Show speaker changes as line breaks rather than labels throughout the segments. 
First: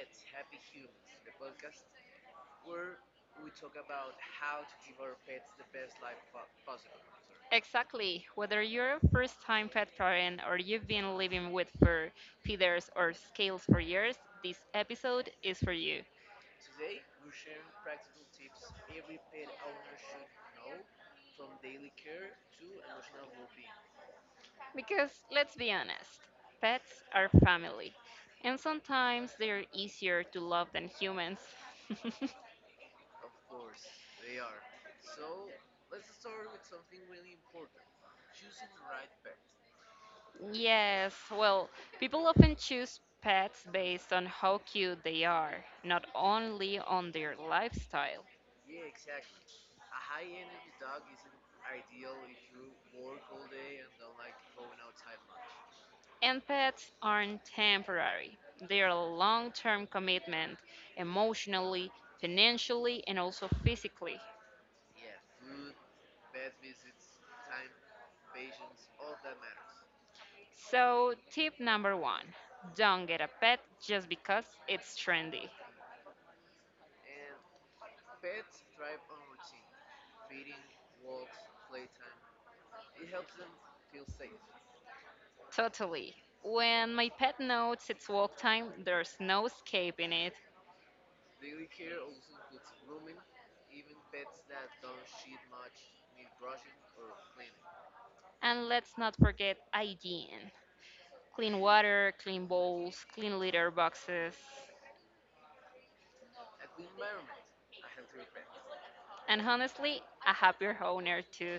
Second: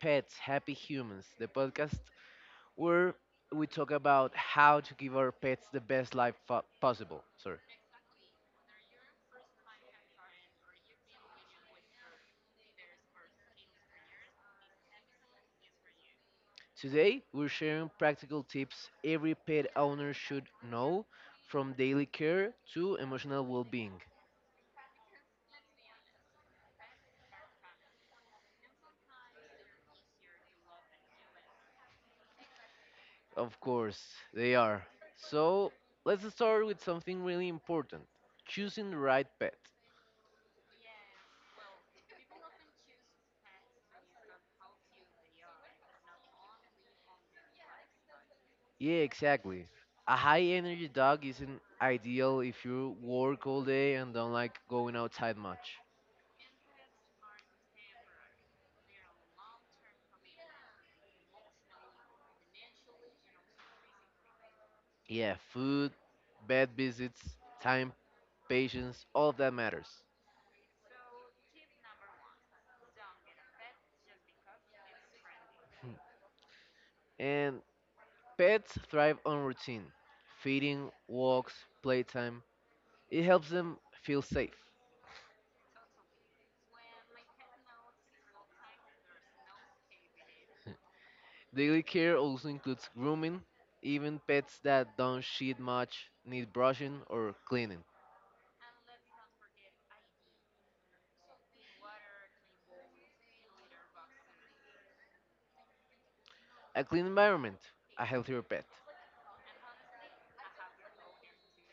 Pets, Happy Humans, the podcast where we talk about how to give our pets the best life possible. Sorry.
Exactly. Whether you're a first time pet parent or you've been living with fur, feathers, or scales for years, this episode is for you.
Today, we're sharing practical tips every pet owner should know, from daily care to emotional well-being.
Because let's be honest, pets are family. And sometimes they're easier to love than humans.
Of course, they are. So, let's start with something really important: choosing the right pet.
Yes, well, people often choose pets based on how cute they are, not only on their lifestyle.
Yeah, exactly. A high energy dog isn't ideal if you work all day and don't like going outside much.
And pets aren't temporary. They are a long term commitment, emotionally, financially, and also physically.
Yeah, food, bed visits, time, patience, all of that matters.
So, tip number one, don't get a pet just because it's trendy.
And pets thrive on routine: feeding, walks, playtime. It helps them feel safe.
Totally. When my pet knows it's walk time, there's no escaping it.
Daily care also includes grooming. Even pets that don't shit much need brushing or cleaning.
And let's not forget hygiene, clean water, clean bowls, clean litter boxes,
A clean environment, a healthier pet.
and honestly, a happier owner too.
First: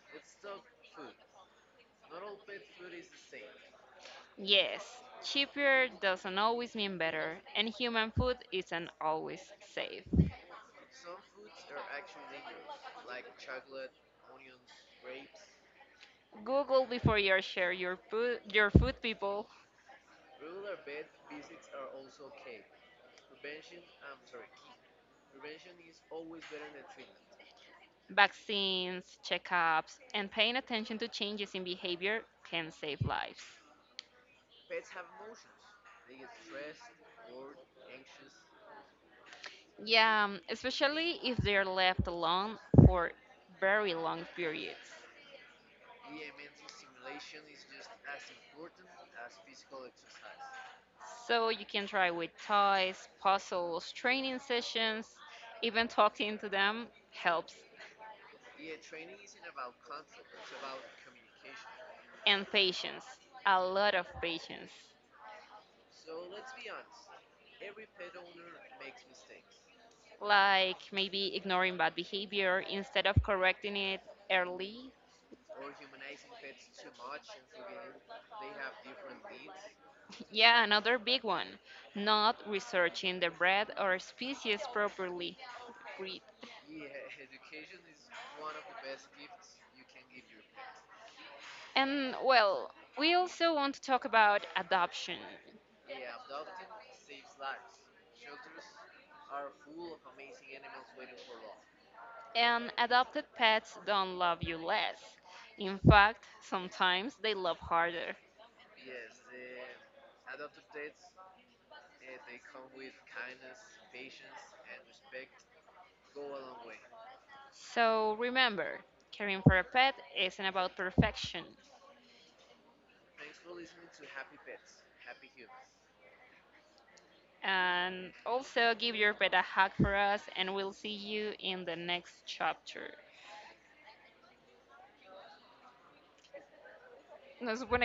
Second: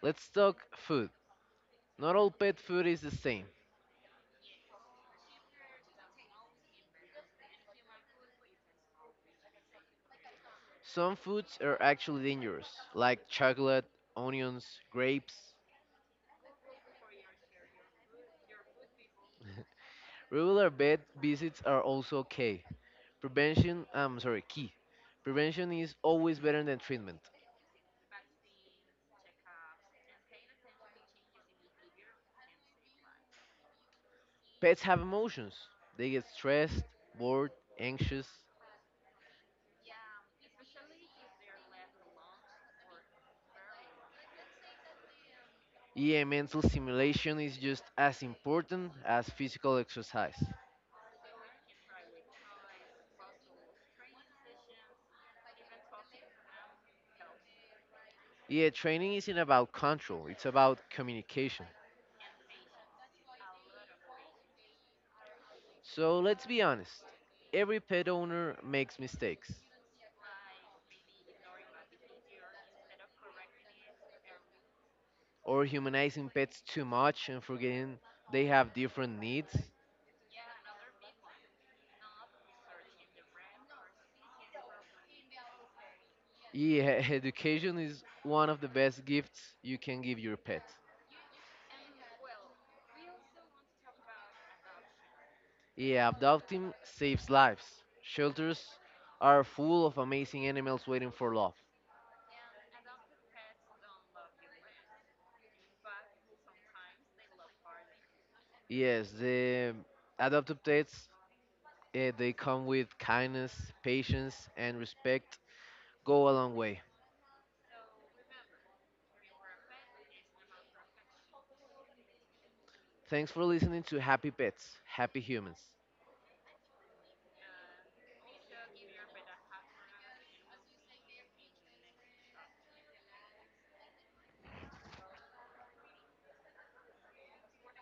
Let's talk food. Not all pet food is the same.
Yes, cheaper doesn't always mean better, and human food isn't always safe.
Some foods are actually dangerous, like chocolate, onions, grapes.
Google before you share your food people.
Regular vet visits are also okay. Prevention, I'm sorry, key. Prevention is always better than treatment.
Vaccines, checkups, and paying attention to changes in behavior can save lives.
Pets have emotions. They get stressed, bored, anxious.
Yeah, especially if they're left alone for very long periods.
Yeah, mental stimulation is just as important as physical exercise.
So you can try with toys, puzzles, training sessions, even talking to them helps.
Yeah, training isn't about control, it's about communication.
And patience, a lot of patience,
So let's be honest. Every pet owner makes mistakes,
like maybe ignoring bad behavior instead of correcting it early.
or humanizing pets too much and forgetting they have different needs.
Yeah, another big one, not researching the breed or species properly breed
Yeah, education is one of the best gifts you can give your pet.
And well, we also want to talk about adoption.
Yeah, adopting saves lives. Shelters are full of amazing animals waiting for love.
And adopted pets don't love you less. In fact, sometimes they love harder.
Yes, the adopted pets, they come with kindness, patience, and respect go a long way.
So remember, caring for a pet isn't about perfection.
Thanks for listening to Happy Pets, Happy Humans.
And also give your pet a hug for us, and we'll see you in the next chapter. Nos supone